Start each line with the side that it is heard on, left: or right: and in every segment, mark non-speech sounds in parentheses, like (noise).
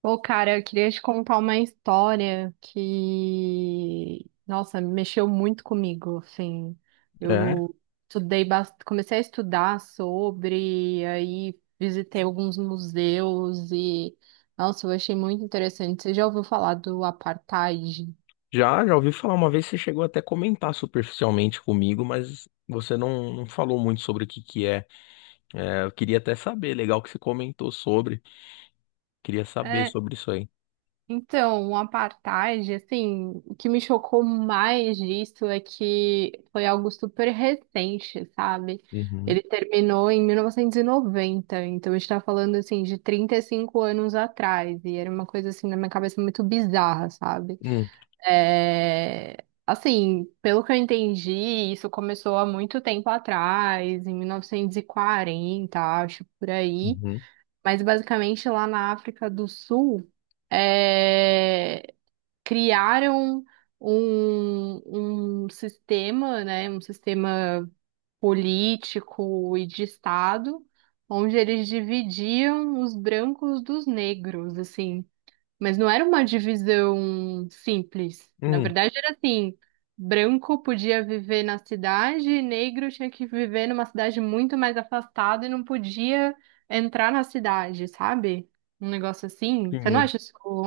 right: Pô, cara, eu queria te contar uma história que, nossa, mexeu muito comigo, assim.
left: É,
right: Eu estudei, comecei a estudar sobre, aí visitei alguns museus e, nossa, eu achei muito interessante. Você já ouviu falar do apartheid?
left: já ouvi falar uma vez, você chegou até a comentar superficialmente comigo, mas você não falou muito sobre o que que é. É, eu queria até saber, legal que você comentou sobre, queria saber sobre isso aí.
right: Então, o apartheid, assim, o que me chocou mais disso é que foi algo super recente, sabe?
left: Uhum,
right: Ele terminou em 1990, então a gente tá falando, assim, de 35 anos atrás, e era uma coisa, assim, na minha cabeça muito bizarra, sabe?
left: hum,
right: É, Assim, pelo que eu entendi, isso começou há muito tempo atrás, em 1940, acho, por aí.
left: uhum,
right: Mas basicamente lá na África do Sul, é, criaram um sistema, né, um sistema político e de Estado, onde eles dividiam os brancos dos negros, assim. Mas não era uma divisão simples. Na
left: hum,
right: verdade, era assim: branco podia viver na cidade, e negro tinha que viver numa cidade muito mais afastada e não podia entrar na cidade, sabe? Um negócio assim.
left: sim,
right: Você não acha isso um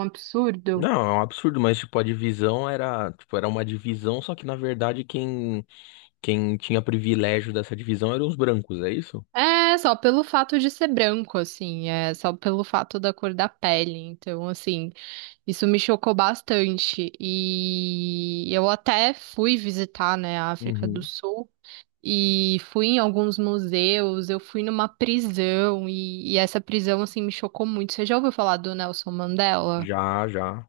left: não,
right: absurdo?
left: é um absurdo, mas tipo, a divisão era, tipo, era uma divisão, só que na verdade quem tinha privilégio dessa divisão eram os brancos, é isso?
right: É, só pelo fato de ser branco, assim, é só pelo fato da cor da pele. Então, assim, isso me chocou bastante. E eu até fui visitar, né, a África do
left: Uhum.
right: Sul. E fui em alguns museus, eu fui numa prisão e essa prisão assim me chocou muito. Você já ouviu falar do Nelson Mandela?
left: Já, já.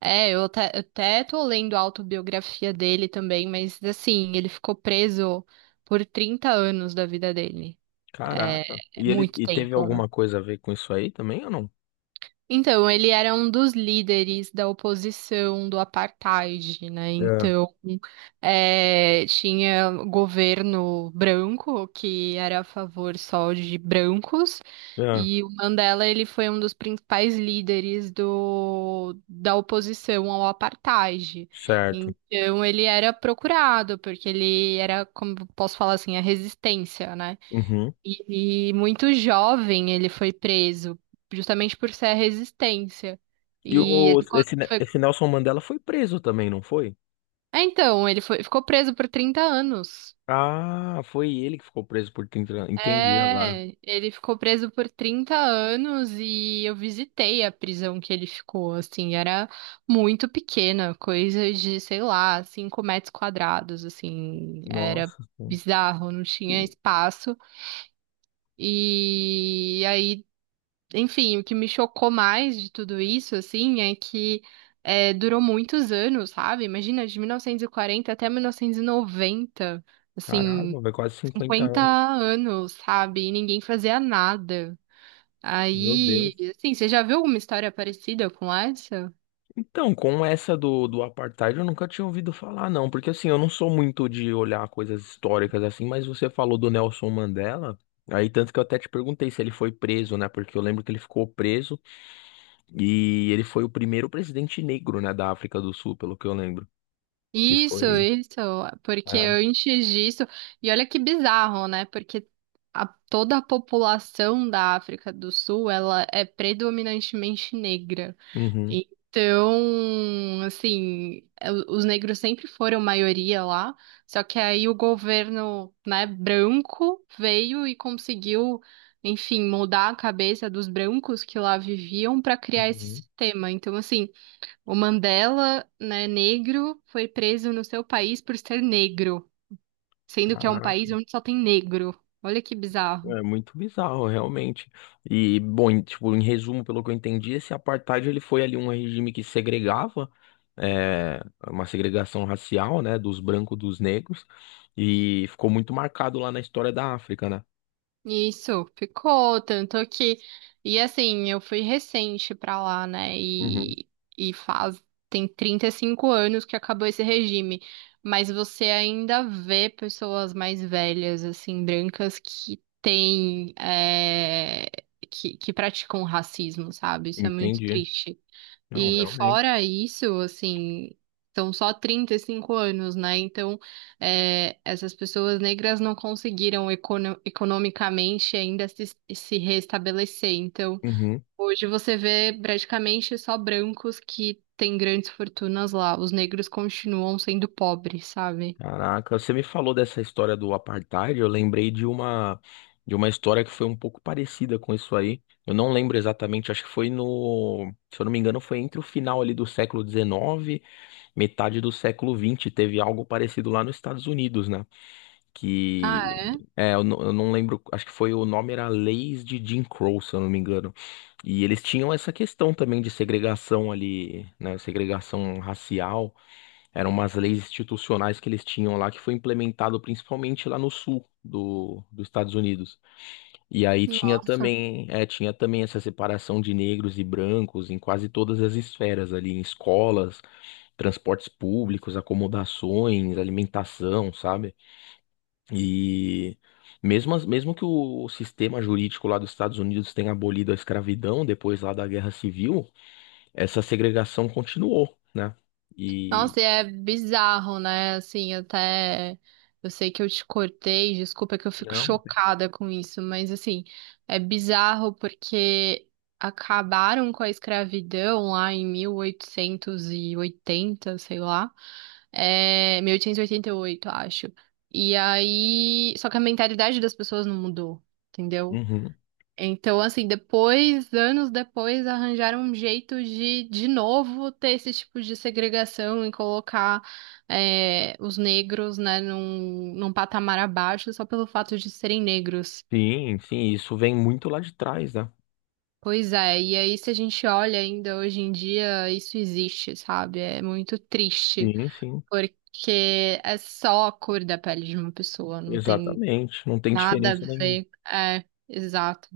right: É, eu até tô lendo a autobiografia dele também, mas assim, ele ficou preso por 30 anos da vida dele. É,
left: Caraca.
right: é
left: E ele
right: muito
left: e teve
right: tempo, né?
left: alguma coisa a ver com isso aí também ou não?
right: Então, ele era um dos líderes da oposição do apartheid, né? Então, tinha governo branco que era a favor só de brancos,
left: É.
right: e o Mandela ele foi um dos principais líderes do, da oposição ao apartheid.
left: Certo.
right: Então, ele era procurado porque ele era, como posso falar assim, a resistência, né?
left: Uhum.
right: E muito jovem ele foi preso, justamente por ser a resistência.
left: E
right: E ele
left: o,
right: ficou,
left: esse, Ne-
right: foi-
left: esse Nelson Mandela foi preso também, não foi?
right: então, ele foi, ficou preso por 30 anos.
left: Ah, foi ele que ficou preso por 30 anos. Entendi agora.
right: É, ele ficou preso por 30 anos e eu visitei a prisão que ele ficou, assim, era muito pequena, coisa de, sei lá, 5 metros quadrados, assim, era
left: Nossa, pô.
right: bizarro, não tinha
left: Ih,
right: espaço. E aí Enfim, o que me chocou mais de tudo isso, assim, é que durou muitos anos, sabe? Imagina, de 1940 até 1990, assim,
left: caraca, vai quase cinquenta
right: 50
left: anos.
right: anos, sabe? E ninguém fazia nada.
left: Meu Deus.
right: Aí, assim, você já viu alguma história parecida com essa?
left: Então, com essa do apartheid, eu nunca tinha ouvido falar, não. Porque assim, eu não sou muito de olhar coisas históricas assim, mas você falou do Nelson Mandela. Aí, tanto que eu até te perguntei se ele foi preso, né? Porque eu lembro que ele ficou preso e ele foi o primeiro presidente negro, né, da África do Sul, pelo que eu lembro. Que
right: Isso,
left: foi.
right: isso, porque
left: É.
right: antes disso, e olha que bizarro, né? Porque toda a população da África do Sul, ela é predominantemente negra.
left: Uhum,
right: Então, assim, é, os negros sempre foram maioria lá, só que aí o governo, né, branco veio e conseguiu, enfim, mudar a cabeça dos brancos que lá viviam para criar esse
left: uhum.
right: sistema. Então, assim, o Mandela, né, negro, foi preso no seu país por ser negro, sendo que é um
left: Caraca.
right: país onde só tem negro. Olha que bizarro.
left: É muito bizarro, realmente. E, bom, tipo, em resumo, pelo que eu entendi, esse apartheid ele foi ali um regime que segregava, é, uma segregação racial, né, dos brancos dos negros, e ficou muito marcado lá na história da África, né?
right: Isso, ficou tanto que e assim, eu fui recente pra lá, né?
left: Uhum,
right: E faz tem 35 anos que acabou esse regime, mas você ainda vê pessoas mais velhas assim, brancas que têm que praticam racismo, sabe? Isso é muito
left: entendi.
right: triste.
left: Não,
right: E
left: realmente.
right: fora isso, assim, são só 35 anos, né? Então, essas pessoas negras não conseguiram economicamente ainda se restabelecer. Então,
left: Uhum.
right: hoje você vê praticamente só brancos que têm grandes fortunas lá. Os negros continuam sendo pobres, sabe?
left: Caraca, você me falou dessa história do apartheid, eu lembrei de uma história que foi um pouco parecida com isso aí. Eu não lembro exatamente, acho que foi se eu não me engano, foi entre o final ali do século XIX, metade do século XX, teve algo parecido lá nos Estados Unidos, né?
right: Ah,
left: Que é, eu não lembro, acho que foi o nome era Leis de Jim Crow, se eu não me engano. E eles tinham essa questão também de segregação ali, né? Segregação racial. Eram umas leis institucionais que eles tinham lá, que foi implementado principalmente lá no sul dos Estados Unidos. E aí
right: é.
left: tinha
right: Nossa.
left: também, é, tinha também essa separação de negros e brancos em quase todas as esferas ali, em escolas, transportes públicos, acomodações, alimentação, sabe? E mesmo que o sistema jurídico lá dos Estados Unidos tenha abolido a escravidão depois lá da Guerra Civil, essa segregação continuou, né? E
right: Nossa, e é bizarro, né? Assim, até eu sei que eu te cortei, desculpa que eu fico
left: não.
right: chocada com isso, mas assim, é bizarro porque acabaram com a escravidão lá em 1880, sei lá. É, 1888, acho. E aí, só que a mentalidade das pessoas não mudou, entendeu?
left: Uhum.
right: Então, assim, depois, anos depois, arranjaram um jeito de novo, ter esse tipo de segregação e colocar os negros, né, num patamar abaixo só pelo fato de serem negros.
left: Sim, sim, isso vem muito lá de trás, né?
right: Pois é, e aí se a gente olha ainda hoje em dia, isso existe, sabe? É muito triste,
left: Sim, sim,
right: porque é só a cor da pele de uma pessoa, não tem
left: exatamente. Não tem
right: nada a
left: diferença nenhuma.
right: ver. É, exato.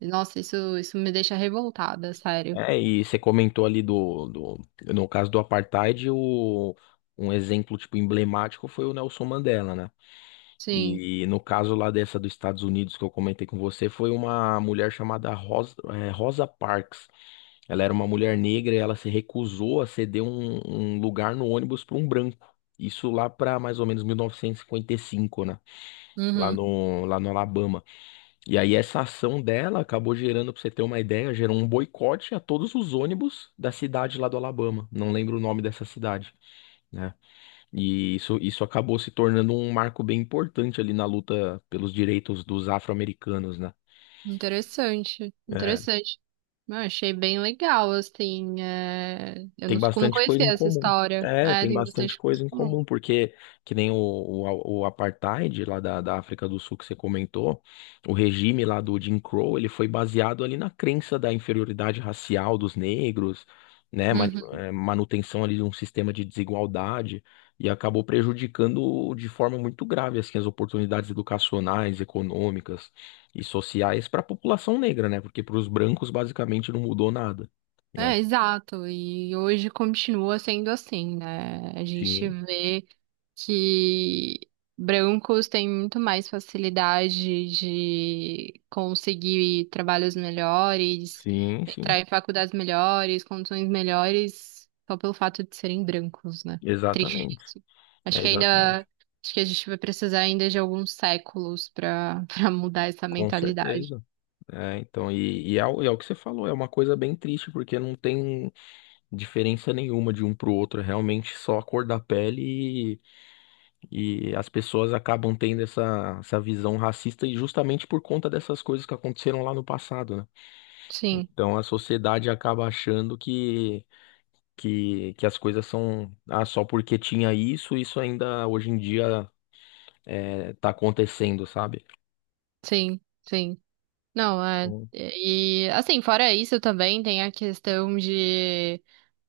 right: Nossa, isso me deixa revoltada, sério.
left: É, e você comentou ali no caso do apartheid, um exemplo tipo emblemático foi o Nelson Mandela, né?
right: Sim.
left: E no caso lá dessa dos Estados Unidos que eu comentei com você, foi uma mulher chamada Rosa Parks. Ela era uma mulher negra e ela se recusou a ceder um lugar no ônibus para um branco. Isso lá para mais ou menos 1955, né? Lá
right: Uhum.
left: no Alabama. E aí essa ação dela acabou gerando, pra você ter uma ideia, gerou um boicote a todos os ônibus da cidade lá do Alabama. Não lembro o nome dessa cidade, né? E isso acabou se tornando um marco bem importante ali na luta pelos direitos dos afro-americanos, né?
right: Interessante,
left: É,
right: interessante. Eu achei bem legal, assim. Eu
left: tem
right: não
left: bastante coisa
right: conhecia
left: em
right: essa
left: comum.
right: história.
left: É,
right: É,
left: tem
right: tem
left: bastante
right: bastante coisa
left: coisa
right: em
left: em
right: comum.
left: comum, porque que nem o apartheid lá da África do Sul que você comentou, o regime lá do Jim Crow, ele foi baseado ali na crença da inferioridade racial dos negros, né,
right: Uhum.
left: manutenção ali de um sistema de desigualdade, e acabou prejudicando de forma muito grave, assim, as oportunidades educacionais, econômicas e sociais para a população negra, né, porque para os brancos basicamente não mudou nada, né?
right: É, exato. E hoje continua sendo assim, né? A gente vê que brancos têm muito mais facilidade de conseguir trabalhos melhores,
left: Sim, sim,
right: entrar em faculdades melhores, condições melhores, só pelo fato de serem brancos, né? Triste.
left: exatamente,
right: Isso. Acho
left: é
right: que
left: exatamente,
right: ainda, acho que a gente vai precisar ainda de alguns séculos para (laughs) para mudar essa
left: com
right: mentalidade.
left: certeza. É, então, e é, é o que você falou, é uma coisa bem triste, porque não tem diferença nenhuma de um pro outro, é realmente só a cor da pele e as pessoas acabam tendo essa visão racista e justamente por conta dessas coisas que aconteceram lá no passado, né?
right: Sim,
left: Então a sociedade acaba achando que as coisas são, ah, só porque tinha isso, ainda hoje em dia tá acontecendo, sabe?
right: sim, sim. Não, é.
left: Então,
right: E assim, fora isso também tem a questão de.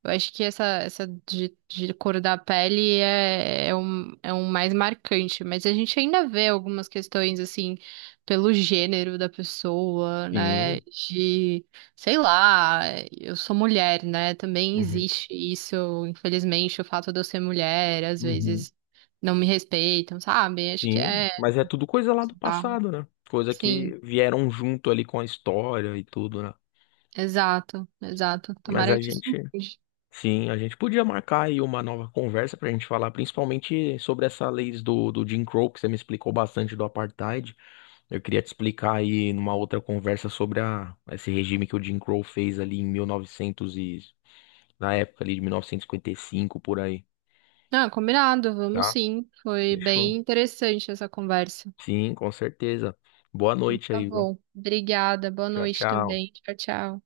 right: Eu acho que essa de cor da pele é um mais marcante, mas a gente ainda vê algumas questões assim pelo gênero da pessoa, né?
left: sim,
right: De, sei lá, eu sou mulher, né? Também
left: uhum,
right: existe isso, infelizmente, o fato de eu ser mulher, às
left: uhum,
right: vezes não me respeitam, sabe? Acho que
left: sim,
right: é,
left: mas é tudo coisa lá do
right: tá,
left: passado, né? Coisa
right: sim.
left: que vieram junto ali com a história e tudo, né?
right: Exato, exato.
left: Mas
right: Tomara
left: a
right: que isso
left: gente,
right: mude.
left: sim, a gente podia marcar aí uma nova conversa pra gente falar, principalmente sobre essa lei do Jim Crow, que você me explicou bastante do apartheid. Eu queria te explicar aí numa outra conversa sobre esse regime que o Jim Crow fez ali em 1900 e, novecentos e, na época ali de mil novecentos e cinquenta e cinco por aí,
right: Ah, combinado, vamos
left: tá?
right: sim. Foi bem
left: Fechou.
right: interessante essa conversa.
left: Sim, com certeza. Boa noite
right: Tá
left: aí, viu?
right: bom. Obrigada, boa
left: Tchau,
right: noite
left: tchau.
right: também. Tchau, tchau.